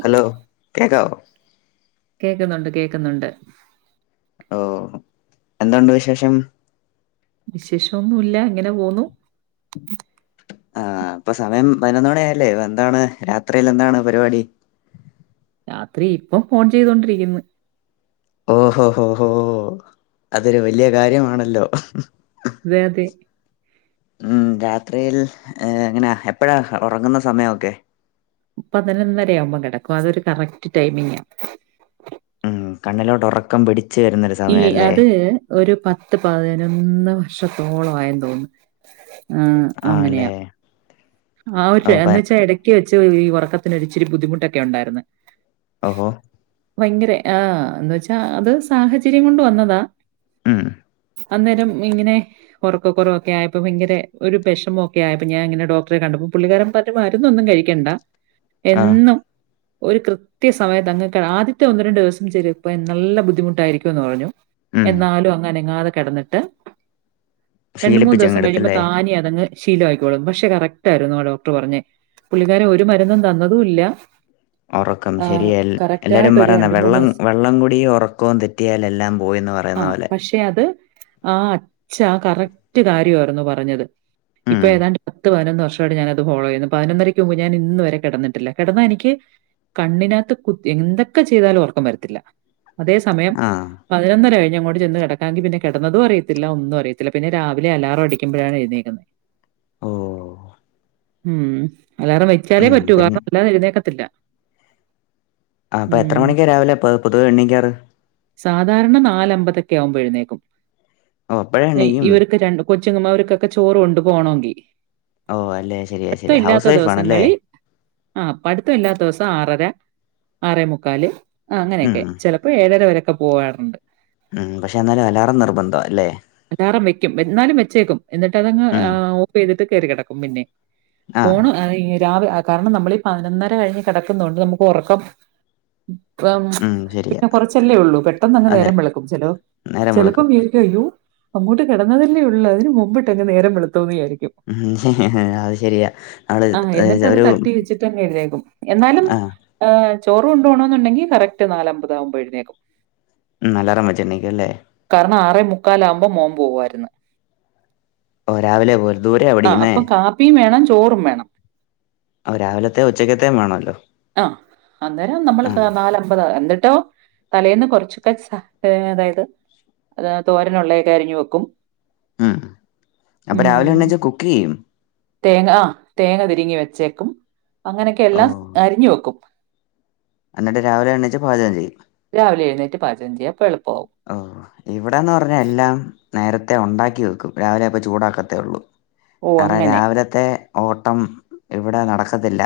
Hello കേക്കാവോ കേക്കുന്നുണ്ട് കേക്കുന്നുണ്ട് ഓഹ് എന്തോ ഉണ്ട് വിശേഷം വിശേഷം ഒന്നുമില്ല ഇങ്ങെനെ പോന്നു ആഹ് ഇപ്പം സമയം പൈനൊന്ന് മണിയായില്ലേ എന്താണ് രാത്രിയിൽ എന്താണ് പരിപാടി രാത്രി ഇപ്പം ഫോൺ ചെയ്തോണ്ടിരിക്കുന്നു ഓഹോ ഹോ ഹോ അതൊരു വല്ല്യയ കാര്യമാണല്ലോ അതെ അതെ ഉംഹ് രാത്രിയിൽ ഏഹ് എങ്ങനാ എപ്പഴാ ഒറങ്ങുന്ന സമയൊക്കെ പതിനൊന്നര ആവുമ്പം കെടക്കും അതൊരു കറക്റ്റ് ടൈമിങ്ങാ ഉം കണ്ണിലോട്ട് ഒറക്കം പിടി ഈ അത് ഒരു പത്ത് പതിനൊന്ന് വർഷത്തോളം ആയെന്ന് തോന്നുന്നു ആഹ് അങ്ങനെയാ ആണല്ലേ ആഹ് ഒരു ഓ എന്ന് പ വെച്ചാ എടക്ക് വെച്ച് ഈ ഉറക്കത്തിനൊരിച്ചിരി ബുദ്ധിമുട്ടെക്കെ ഒണ്ടായിരുന്ന് ഒഹോ ഭയങ്കര ആഹ് എന്ന് വെച്ചാ അത് സാഹചര്യം കൊണ്ട് വന്നതാ ഉംഹ് അന്നേരം ഇങ്ങനെ ഒറക്കക്കൊറവൊക്കെ ആയപ്പം ഭയങ്കര ഒരു വെഷമോക്കെ ആയപ്പം ഞാൻ ഇങ്ങനെ ഡോക് ട്റെ കണ്ടപ്പം പുള്ളിക്കാരൻ പറഞ്ഞു മരുന്നൊന്നും കഴിക്കണ്ട ആ എന്നും ഒരു കൃത്യ സമയതങ്ങ് ആദ്യത്തെ ഒന്ന് രണ്ട് ദിവസം ചെലിപ്പം നല്ല ബുദ്ധിമുട്ടായിരിക്കും എന്ന് പറഞ്ഞു ഉം എന്നാലും അങ്ങ് അനങ്ങാതെ കെടന്നിട്ട് രണ്ട് മൂന്ന് ദിവസം കഴിയുമ്പം ശീലിപ്പിച്ചങ്ങെടുത്തല്ലേ താനെ അതങ്ങ് ശീലം ആയിക്കോളും പക്ഷെ കറക് റ്റായിരുന്നു ആ ഡോക്ട്ർ പറഞ്ഞേ പുള്ളിക്കാരൻ ഒരു മരുന്നും തന്നതുയില്ല ഒറക്കം ശരി അൽ എല്ലാരും ആയിട്ട് ഒരു പറയുന്നെ വെള്ളം ദിവസം വെള്ളംകുടിയും ഒറക്കവും തെറ്റിയാൽ എല്ലാം പോയിന്ന് പറയുന്ന ആഹ് പോലെ പക്ഷെ അത് ആഹ് അച്ഛ ആഹ് കറക്റ്റ് കാര്യയായിരുന്നു പറഞ്ഞത് ഇപ്പൊ ഉം ഏതാണ്ട് പത്ത് പതിനൊന്ന് വർഷവായിട്ട് ഞാൻ അത് ഫോളോ ചെയ്യുന്നു പതിനൊന്നരയ്ക്ക് മുമ്പ് ഞാൻ ഇന്നുവരെ കെടന്നിട്ടില്ല കെടന്നാ എനിക്ക് കണ്ണിനകത്ത് കു എന്തൊക്കെ ചെയ്താലും ഒറക്കം വരത്തില്ല അതേ സമയം ആഹ് പതിനൊന്നര കഴിഞ്ഞ് അങ്ങോട്ട് ചെന്ന് കെടക്കാങ്കി പിന്നെ കെടന്നതും അറിയത്തില്ല ഒന്നും അറിയത്തില്ല പിന്നെ രാവിലെ അലാറം അടിക്കുമ്പഴാണ് എഴുന്നേക്കുന്നത് ഓഹ് ഉംഹ് അല്ലാറം വെച്ചാലേ ഉം പറ്റൂ പിന്നെ കാരണം അല്ലാതെ എഴുന്നേൽക്കത്തില്ല ആഹ് അപ്പൊ എത്ര ഉം. മണിക്കാ രാവിലെ പൊതുവേ ഇണ്ണിക്കാറ് സാധാരണ നാല് അമ്പതെക്കെ ആകുമ്പം എഴുന്നേക്കും ഓ അപ്പഴേ എണീക്കും ഇവരക്ക് രണ്ടും കൊച്ചുങ്ങമാ അവർക്കൊക്കെ ചോറു കൊണ്ട് പോകണമെങ്കി ഓഹ് അല്ലെ ശരിയാ ശരിയാ ഹൗസ് വൈഫ് ആണ് അല്ലേ ആഹ് പഠിത്തം ഇല്ലാത്ത ദിവസം ആറ് അര ആറേ മുക്കാല് ഉം അങ്ങനെയെക്കെ ചെല ഇപ്പൊ ഏഴ് അര വരെ ഒക്കെ പോകാവാന്നു ഉംഹ് പക്ഷേ എന്നാലും അലാറം നിർബന്ധാ എല്ലേ അലാറം വെക്കും എന്നാലും വെച്ചേക്കും എന്നിട്ട് അതങ്ങ് ഉം ഓഫ് ചെയ്തിട്ട് കേറി കെടക്കും പിന്നെയെ ആഹ് ഫോണ് രാവി കരണം നമ്മള് ഈ പതിനൊന്നര കഴിഞ്ഞ് കെടക്കുന്നൊണ്ട് നമുക്ക് ഉറക്കം ആഹ് ഉം ശരിയാ പിന്നെ കൊറച്ചല്ലേ ഉള്ളൂ പെട്ടെന്ന് അങ്ങ് അതെ നേരം വെളുക്കും ചെല നേരം ചെലപോ വെളുക്കും വീ അയ്യോ അങ്ങോട്ട് കെടന്നതല്ലേ ഒള്ളു അതിന് മുമ്പിട്ട് അങ്ങ് നേരം വെളുത്തോന്ന് വിചാരിക്കും അത് ശരിയാ നമ്മള് ആഹ് എന്നിട്ട് ഏഹ് അത് ഒരു തട്ടി വെച്ചിട്ട് അങ്ങ് എഴുന്നേക്കും എന്നാലും ആഹ് ആഹ് ചോറ് കൊണ്ടു പോണയെന്നുണ്ടെങ്കി കറക്റ്റ് നാല് അമ്പത് ആകുമ്പം എഴുന്നേക്കും അലാറം വെച്ച് എണീക്കും അല്ലേ? കാരണം ആറേ മുക്കാലാവകുമ്പോ മോൻ പോവായിരുന്നു ഓ രാവിലെ ഒരു ദൂരെയ ആഹ് അപ്പൊ പഠിക്കുന്നുന്നത് കാപ്പിയും വേണം ചോറും വേണം രാവിലത്തെയ ഉച്ചക്കത്തെയ വേണല്ലോ ആഹ് അന്നേരം നമ്മൾ ആഹ് നാലമ്പത് എന്ട്ടോ തലേന്ന് കുറച്ചൊക്കെ പൈസ അതായത് തോരന ഉള്ളയൊക്കെ അരിഞ്ഞഞ് വെക്കും. ഉം അപ്പൊ രാവിലെ ഉം എണെച്ചാൽ കുക്ക് ചെയ്യും തേങ്ങ ആ തേങ്ങ തിരിങ്ങി വെച്ചേക്കും അങ്ങനെയൊക്കെ ഓ എല്ലാം അരിഞ്ഞു വെക്കും എന്നിട്ട് രാവില എണച്ച് പാജകം ചെയ്യും രാവിലെ എഴുന്നേറ്റ പാചകം ചെയ്യും അപ്പോ എളുപ്പവും ഓ ഇവിടെന്ന് പറഞ്ഞാ എല്ലാം നേരത്തെ ഉണ്ടാക്കി വെക്കും രാവിലെ അപ്പ ചൂടാക്കത്തേ ഉള്ളൂ ഓ കാരണം അങ്ങനെ രാവിലത്തെ ഓട്ടം ഇവിടെ നടക്കത്തില്ല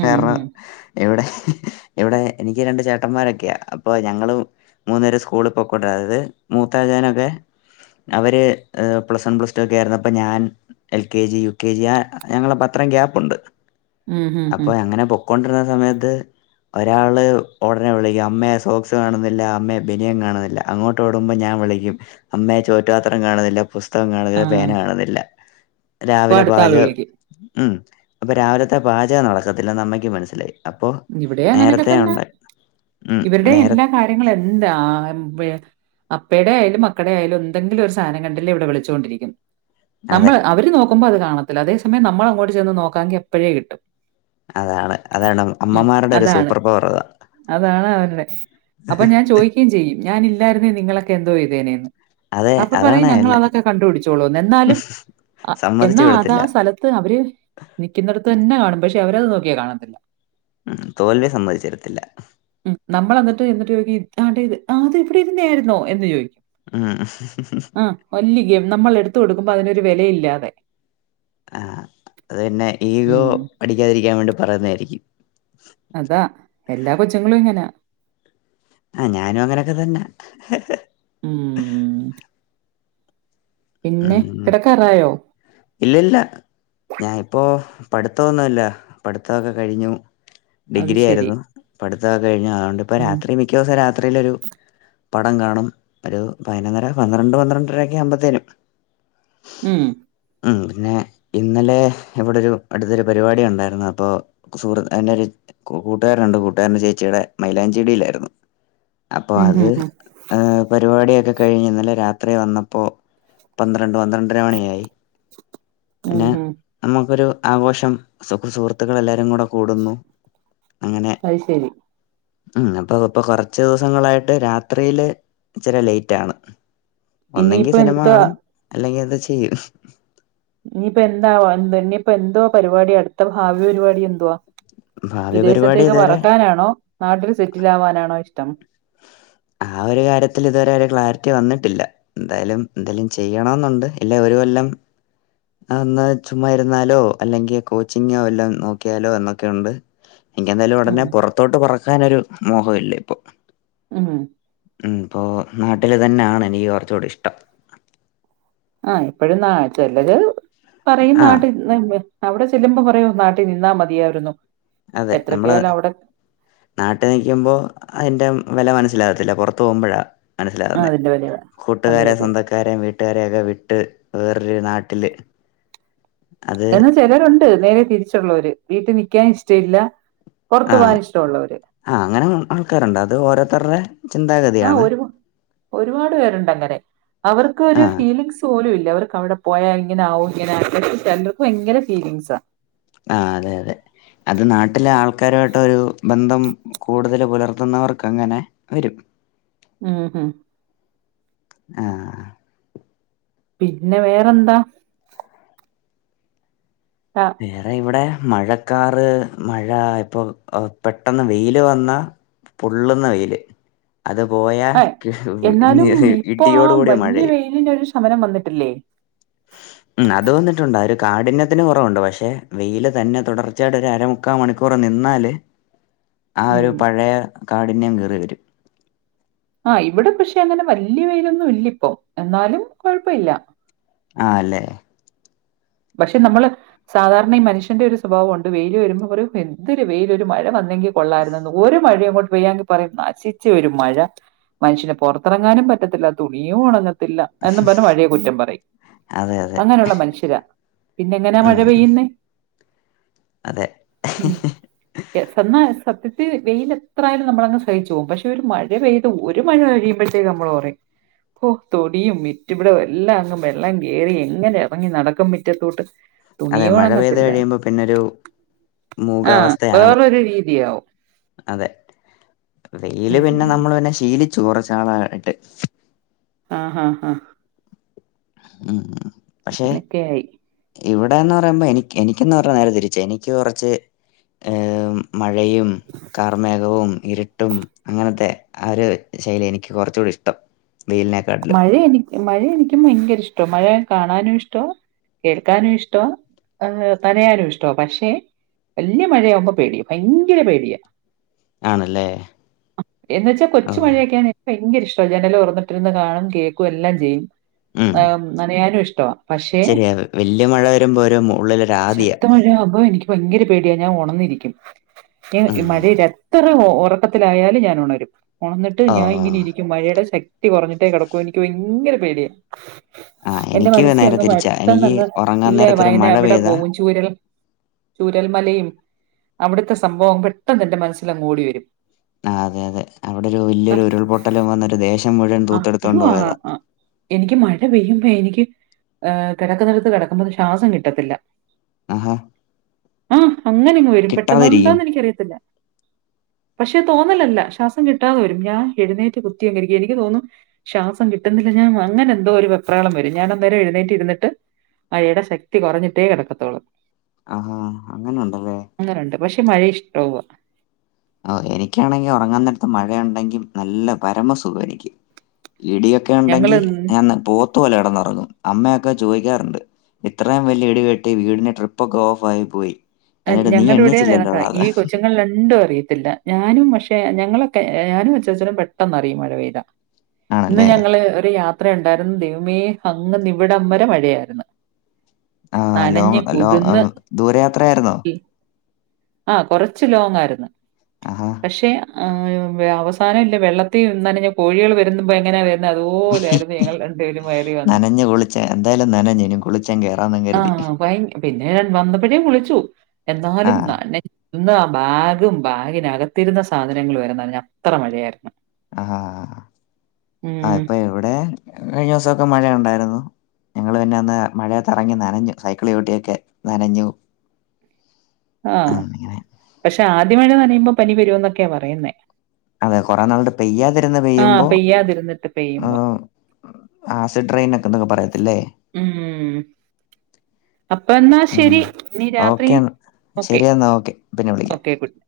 ഉം കാരണം ഉം ഇവിടെ ഇവിടെ എനിക്ക് രണ്ട് ചേട്ടന്മാരൊക്കെയ അപ്പൊ ഞങ്ങളും മൂന്ന നേരം സ്കൂള പൊക്കണ്ടായത് മൂത്താജാനൊക്കെ അവര് പ്ലസ് വൺ പ്ലസ് ടു ഒക്കെ ആയിരുന്നു അപ്പൊ ഞാൻ L K G U K G ആ ഞങ്ങള പത്രം ഗ്യാപ്പുണ്ട് ഉം ഉം അപ്പൊ ഉം അങ്ങനെ പോ കൊണ്ടിരുന്ന സമയത്ത് ഒരാള് ഉടനെ വിളിക്കും അമ്മയെ സോക്സ് കാണുന്നില്ല അമ്മ ബനിയം കാണുന്നില്ല അങ്ങോട്ട് ഓടുമ്പോ ഞാൻ വിളിക്കും അമ്മയെ ചോറ്റുാത്രം കാണുന്നില്ല പുഷ് ആ കാണില്ല പേന കാണുന്നില്ല അപ്പൊ രാവിലെ അടുത്ത ആള് പാചകം വിളിക്കും ഉം അപ്പൊ രാവിലത്തെ പാചകം നടക്കത്തില്ലന്ന് അമ്മയ്ക്ക് മനസ്സിലായി അപ്പൊ ഇവിടെ അങ്ങനൊക്കെ നേരത്തെ തന്നെ ഉണ്ട് ഉം ഇവരുടെ നേര എല്ലാ കാര്യങ്ങളും എന്താ അപ്പേടെ ആയാലും മക്കടെ ആയാലും എന്തെങ്കിലും ഒരു സാധനം കണ്ടല്ലേ ഇവിടെ വിളിച്ചുകൊണ്ടിരിക്കും അതെ നമ്മള് അവര് നോക്കുമ്പോ അത് കാണത്തില്ല അതേ സമയം നമ്മൾ അങ്ങോട്ട് ചെന്ന് നോക്കാെങ്കിൽ എപ്പോഴേ കിട്ടും അതാണ് അതാണ് അമ്മമാരുടെ ഒരു അതാണ് സൂപ്പർ പവർ അതാ അതാണ് അവരുടെ അപ്പൊ ഞാൻ ചോയിക്ക ക്കും ചെയ്യും ഞാന് ഇല്ലായിരുന്നേ നിങ്ങളൊക്കെ എന്തോ ചെയ്തേനെ ന്ന് അതെ അപ്പൊ അതാണ് പറയും ഞങ്ങൾ എല്ല അതൊക്കെ കണ്ടുപിടിച്ചോളൂ എന്നാലും സമ്മതിച്ചു എന്നാ അത് വിടത്തില്ല സ്ഥലത്ത് ത് അവര് നിക്കിന്നെടത്ത് തന്നെ കാണും പക്ഷെ അവരത് നോക്കിയാൽ കാണത്തില്ല ഉം തോൽവി സംമ്മതിച്ചരത്തില്ല ഉം നമ്മളെന്നിട്ട് യെന്നിട്ട് ചോയിക്കി ഇ താണ്ടേ ഇത് ആതിവിടിരിന്നേയിര്ന്നോ എന്ന് ചോയിക്കും ഉം ആഹ് ആഹ് വല്ല്യ ഗേ നമ്മളെടുത്തു കൊടുക്കുമ്പോ അതിനൊരു വിലയില്ലാതെ ആഹ് അത് പിന്നെ ഈഗോ ഉം. അടിക്കാതിരിക്കാൻ വേണ്ടി പറയുന്നായിരിക്കും അതാ എല്ലാ കൊച്ചിങ്ങളും ഇങ്ങനാ ആഹ് ഞാനും അങ്ങനൊക്കതന്നാ ഉം പിന്നെ കെടക്കാറായോ ഇല്ലല്ല ഞായിപ്പോ പഠിത്തോന്നുല്ല പഠിത്തോക്ക കഴിഞ്ഞു അത് ഡിഗ്രി ശരി. ആരുന്നു പഠിത്തോക്ക കഴിഞ്ഞു അതോണ്ടിപ്പ ഉം. രാത്രി മിക്കോസം രാത്രിയിലൊരു പടം കാണും പയിനൊന്നര പന്ത്രണ്ട് പന്ത്രണ്ടരൊക്കെ ആവുമ്പത്തേനും ഉം ഉം പിന്നെ ഇന്നലെ ഇവിടൊരു അടുത്തൊരു പരിപാടിയൊണ്ടായിരുന്നു അപ്പോ സുഹൃത്ത് എന്റൊരു കൂ കൂട്ടുകാരനൊണ്ട് കൂട്ടുകാരന്റെ ചേച്ചിടെ മൈലാഞ്ചിടിയിലായിരുന്നു അപ്പോ ഉം, അത് ഹും, ഹും. പരുപാടിയൊക്കെ കഴിഞ് ഇന്നല രാത്രി വന്നപ്പോ പന്ത്രണ്ട് പന്ത്രണ്ടര മണിയായി ഉം, പിന്നെ ഹും. നമുക്കൊരു ആഘോഷം സു സുഹൃത്തുക്കൾ എല്ലാരും കൂടെ കൂടുന്നു അങ്ങനെ അയിശെരി ഉം അപ്പൊ ഇപ്പൊ കൊറച്ച് ദിവസങ്ങളായിട്ട് രാത്രീല് ഇച്ചിരി ലെയിറ്റാണ് ഒന്നെങ്കി ഇനിയിപ്പോ സിനിമ എന്താ കാണും അല്ലെങ്കിൽ എന്ത് ചെയ്യും ഇന്നിപ്പ എന്താവ [unintelligible] ഇനിയിപ്പോ എന്തോ പരിപാടി അട്ത്ത ഭാവി പരിപാടി എന്തുവാ ഭാവി പരിപാടി വിദേശത്തേക്ക് ഇതുവരെ പറക്കാനാണോ നാട്ടിൽ സെറ്റിൽ ആവാനാണോ ഇഷ്ടം ആ ഒരു കാര്യത്തില് ഇതുവരെയൊരു ക്ലാരിറ്റി വന്നിട്ടില്ല എന്തായാലും എന്തേലും ചെയ്യണോന്നൊണ്ട് ഇല്ലെ ഒരു കൊല്ലം അന്നാ ചുമ്മാ ഇരുന്നാലോ അല്ലെങ്കി കോച്ചിങ്ങോ വല്ലോം നോക്കിയാലോ എന്നൊക്കെയുണ്ട് എനിക്കെന്തായാലും ഉം ഉടനെ പൊറത്തോട്ട് പറക്കാനൊരു മോഹ ഇല്ലിപ്പൊ ഉം ഉം പ്പോ നാട്ടിൽ തന്നാണ് എനിക്ക് കൊറച്ചൂടി ഇഷ്ടം ആഹ് ഇപ്പഴും നാ ചെലര് പറയും ആ നാട്ടിൽ [unintelligible] അവ്ട ചെല്ലുമ്പം പറയും നാട്ടിൽ നിന്നാ മതിയായിരുന്നു അതെ നമ്മള് എത്രക്കായാലും അവിടെ നാട്ട് നിക്കുമ്പോ അയിന്റ വെല മനസ്സിലാവത്തില്ല പുറത്ത് പോവുമ്പഴാ ആ മനസ്സിലാവുന്നേ അതിന്റെ വിലയ അതെ കൂട്ടുകാരേം അതെ സ്വന്തക്കാരേം വീട്ടുകാരെയൊക്കെ വിട്ട് വേറൊരു നാട്ടില് അത് എന്ന ചെലരുണ്ട് നേരെ തിരിച്ചൊള്ളോര് വീട്ടി നിക്കാൻ ഇഷ്ട്ടയില്ല പോർത്ത് പോവാനിഷ്ട്ടൊള്ളവര് ആഹ് അങ്ങനേം ആൾക്കാരൊണ്ട് അത് ഓരോത്തർടെ ആഹ് ഒരുപാ ഒരുപാട് പേരുണ്ട് അങ്ങനെ ആ അവർക്കൊരു ഫീലിംഗ്സ് പോലുമില്ല അവർക്ക് അവിടെ പോയാ ഇങ്ങന ആകും ഇങ്ങനെ [inaudible] [unintelligible] ഭയങ്കര ഫീലിങ്ങ്സ ആ അതെയതെ അത് നാട്ടിലെ ആൾക്കാരുമായിട്ട് ഒരു ബന്ധം കൂടുതൽ പുലർത്തുന്നവർക്ക് അങ്ങനെ വരും ഉം ഉം ആഹ് പിന്നെ വേറെന്താ ആഹ് വേറെ ഇവിടെ മഴക്കാറ് മഴ ഇപ്പൊ പെട്ടന്ന് വെയില് വന്നാ പൊള്ളുന്ന വെയില് അത് പോയാ ആ എന്നാലും ഇപ്പൊ ആ ഇടിയോട് കൂടിയ വലിയ മഴയും വെയിലിനൊരു ശമനം വന്നിട്ടില്ലേ ഉം അത് വന്നിട്ടുണ്ട് ഒരു കാഠിന്യത്തിന് വ ന്നിട്ടുണ്ട് പഷെ വെയിയില് തന്നെ തുടർച്ചയയുടെ ഒരു അരമുക്കാ മണിക്കൂർ നിന്നാല് ആ ഉം ഒരു പഴയ കാഠിന്യം കേറി വരും ആഹ് ഇവ്ടെ പഷെ അങ്ങനെ വല്ല്യ വെയിലൊന്നുല്ല ഇപ്പോ എന്നാലും കൊഴപ്പ ഇല്ല ആഅല്ലേ പഷെ നമ്മള് സാധാരണ ഈ മനുഷ്യന്റെ ഒരു സ്വഭാവം ഉണ്ട് വെയിയില് വരുമ്പോ പറയും എന്തൊരു വെയിയില് ഒരു മഴ വന്ന ങ്കി കൊള്ളായിരുന്നന്ന് ഒരുഴയങ്ങോട്ട് പെയ്യാങ്കി പറയ് നശിച്ചൊരു മഴ മനുഷ്യന് പൊറത്തിറങ്ങാനും പറ്റത്തില്ല തുണിയും ഉണങ്ങത്തില്ല എന്നും പറഞ്ഞ് മഴയെ കുറ്റം പറയും അതെ അതെ അങ്ങനെയുള്ള മനുഷ്യരാ പിന്നെ എങ്ങനാ മഴ ഉം പെയ്യുന്നെ അതെ ഉം സന്നാ സത്യത്തി വെയിൽ എത്രായാലും നമ്മളങ്ങ് സഹിച്ചു പോവും പക്ഷെ ഒരു മഴ പെയ്ത് ഒരു മഴ കഴിയുമ്പഴ ത്തേക്ക് നമ്മള് പറയും ഓ തൊടിയും മിറ്റും ഇവിടെ എല്ലാം അങ്ങ് വെള്ളം കേറി എങ്ങനെ ഇറങ്ങി നടക്കും മി റ്റത്തോട്ട് അതെ തുണിയു മഴ പെയ്ത് ഉണങ്ങത്തില്ല കഴിയുമ്പോ പിന്നൊരു ആഹ് മൂകാവസ്ഥയാണ് വേറൊരു രീതിയാവും അതെ വെയില് പിന്നെ ഉം നമ്മള് പിന്നെ ശീലിച്ചു കുറച്ചു നാളായിട്ട് ആഹ് ആഹ് ആഹ് ഉം ഉം പഷെ അങ്ങനൊക്കെയായി ഇവിടെന്ന് പറയുമ്പോ എനിക്ക് എനിക്കന്ന് പറഞ്ഞ നേരെ തിരിച്ചാ എനിക്ക് കുറച്ച് മഴയും കാർമേഘവും ഇരുട്ടും അങ്ങന ക്കെ ആ ഒരു ശൈലിയെഎനിക്ക് കുറച്ചൂടി ഇഷ്ടം വെയിലിനെ മഴ എനി മഴ എനിക്കും ഭയങ്കര ഇഷ്ട മഴ കാണാനും ഇഷ്ടാ കേൾക്കാനും ഇഷ്ടവാ നനയാനും ഇഷ്ടാ പക്ഷെ വല്ല്യ മഴയാവുമ്പോ പേടിയ ഭയങ്കര പേടിയാ ആണല്ലേ എന്ന് വെച്ചാ ഓ കൊച്ചു മഴക്കാണെ ഭയങ്കര ഇഷ്ടാ ജനല് തൊറന്നിട്ടിരിന്ന് കാണും കേക്കും എല്ലാം ചെയ്യും ഉം നനയാനും ഇഷ്ടാ പക്ഷെ ശരിയാ വല്യ മഴ വരുമ്പോ ഒരു ഉള്ളിലൊരു ആദിയാ ശക്തമഴയാുമ്പോ എനിക്ക് ഭയങ്കര പേടിയ ഞാൻ ഉണന്നിരിക്കും. റ്റെ ഉം മഴൽ എത്ര ഉറ ക്കത്തിലായാലും ഞാൻ ഉണരും ഉണന്നിട്ട് ഓ ഞാൻ ഇങ്ങനെ ഇരിക്കും മഴയുടെ ശ ക്തി കൊറഞ്ഞിട്ടേ കിടക്കൂ എനിക്ക് ഭയങ്കര പേടിയ ആ എന്റെ എനിക്ക് മനസ്സി നേരെ അങ്ങ് തിരിച്ചാ പെട്ടെന്ന് എനിക്ക് അങ്ങ് ഉറങ്ങാൻ ഇല്ലേ നേരത്തൊരു വയനാ മഴ അവിടെ പെയ്താ പോകും ചൂരൽ ചൂരൽമലയും അവ്ടത്തെ സംഭവം പെട്ടെന്ന് എന്റെ മനസ്സിലങ്ങ് ഓടിവരും ആഹ് അതെ അതെ അവിടെ ഒരു വല്ല്യൊരു ഉരുൾപൊട്ടല് വന്നൊരു ദേശം മുഴുവൻ തൂ ആ അയ്യോ ആഹ ആഹഎനിക്ക് മഴ പെയ്യുമ്പൊ എനിക്ക് ഏഹ് കിടക്കുന്നടത്ത് കിടക്കുമ്പൊ ഒരു ശാസം കിട്ടത്തില്ല ആഹാ ആഹ് അങ്ങനെങ്ങ് വരും പെട്ടെന്ന് കിട്ടാതിരിക്കും എന്താന്ന് എനിക്കറിയത്തില്ല പക്ഷെ തോന്നലല്ല ശ്വാസം കിട്ടാതെ വരും. ഞാൻ എഴുന്നേറ്റ് കുത്തി അങ്ങിരിക്കും എനി ക്ക് തോന്നും ശ്വാസം കിട്ടുന്നില്ല ഞാൻ അങ്ങനെ എന്തോ ഒരു വെപ്രാളം വരും. ഞാനന്തായാലും എഴുന്നേറ്റിരിന്നിട്ട് മഴയ്ടെ ശക്തി കൊറഞ്ഞിട്ടേ കിടക്കത്തൊള്ളൂ ആഹാ അങ്ങനെ ഉണ്ടല്ലേ അങ്ങനെണ്ട് പക്ഷെ മഴ ഇഷ്ടവാ ഓഹ് എനിക്കാണെങ്കി ഉറങ്ങൻ നേരത്ത് മഴ ഉണ്ടെങ്കി നല്ല പരമസുഖാ എനിക്ക് ഇടിയൊ ക്കെ ഞങ്ങള് ഉണ്ടെങ്കി ഞാ അന്ന് പോത്ത് പോലെ കിടന്ന് ഉറങ്ങും അമ്മയൊക്കെ ചോയിക്കാറുണ്ട് ഇത്രേയും വല്ല്യ ഇടിവെട്ടി വീടിന്റെ ട്രിപ്പൊക്കെ ഓഫായി പോയി എന്നിട്ട് നീ ഞങ്ങൾടെ ഇവിടെ കണക്കാ എണീച്ചില്ലല്ലോടാ അത്. ഈ കൊച്ചുങ്ങൾ രണ്ടും അറിയത്തില്ല ഞാനും പക്ഷെ ഞങ്ങളൊക്കെ ഞാനും അച്ചാച്ചനും പെട്ടെന്ന്റിയും മഴ പെയ്താ ഇന്ന് ആണല്ലേ? ഞങ്ങള് ഒരു യാത്രയുണ്ടായിരുന്നു ദൈവമേ അങ്ങ്ന്ന്ഇവിടം വരെ മഴയായിരുന്നു ആഹ് നനഞ്ഞ് ലോങ് ലോ ദൂരയാത്രയായിരുന്നോ ആഹ് കൊറച്ച് ലോങായിര്ന്ന് ആഹാ. പക്ഷെ ആഹ് അവസാനം ഇല്ലെ വെള്ളത്തി നനഞ്ഞ കോഴികൾ വരുമ്പോ എങ്ങനാ വരുന്ന്‌ അതുപോലായിരുന്നു ഞങ്ങൾ രണ്ടുപേരും കയറി വന്നെ ഛെ എന്തായാലും നനഞ്ഞു ഇനി കു കുളിച്ചങ്ങ് കയറാന്നങ്ങ് ആഹ് ഭയ പിന്നെ വന്നപ്പോഴേ കുളിച്ചു ആ. എന്നാലും നനഞ്ഞ് ഇന്ന് ആ ബാഗും ബാഗിനകത്തിരുന്ന സാധനങ്ങൾ വരെ നനഞ്ഞു അത്ര മഴയായിരുന്നു ആഹ് ഹാ ഹാ ആഹ് ഇപ്പൊ ഇവിടെ കഴിഞ്ഞ ദിവസൊക്കെ മഴ ഒണ്ടായിരുന്നു ഞങ്ങള് പിന്നെ അന്ന് മഴയത്തെറങ്ങി നനഞ്ഞു സൈക്കിള് ചവിട്ടിയൊക്കെ നനഞ്ഞു [inaudible] ആ, ആഹ് അങ്ങനെ. പക്ഷെ ആദ്യ മഴ നനയുമ്പോ പനി വരോന്നൊക്കെയാ പറയുന്നേ അതെ കൊറേ നാള്ട് പെയ്യാതിരുന്ന് ആഹ് പെയ്യുമ്പോ പെയ്യാതിരുന്നിട്ട് പെയ്യുമ്പോ. ആഹ് ആസിഡ് ട്രയിനൊക്കെ ഇതക്കെ പറയത്തില്ലേ [inaudible] അപ്പൊ എന്നാ ഉം ശെരി ഇനി രാത്രി ഓക്കെ എന്നാ ഓക്കെ ശരി എന്നാ ഓക്കെ പിന്നെ വിളിക്കാം ഓക്കേ ഗുഡ്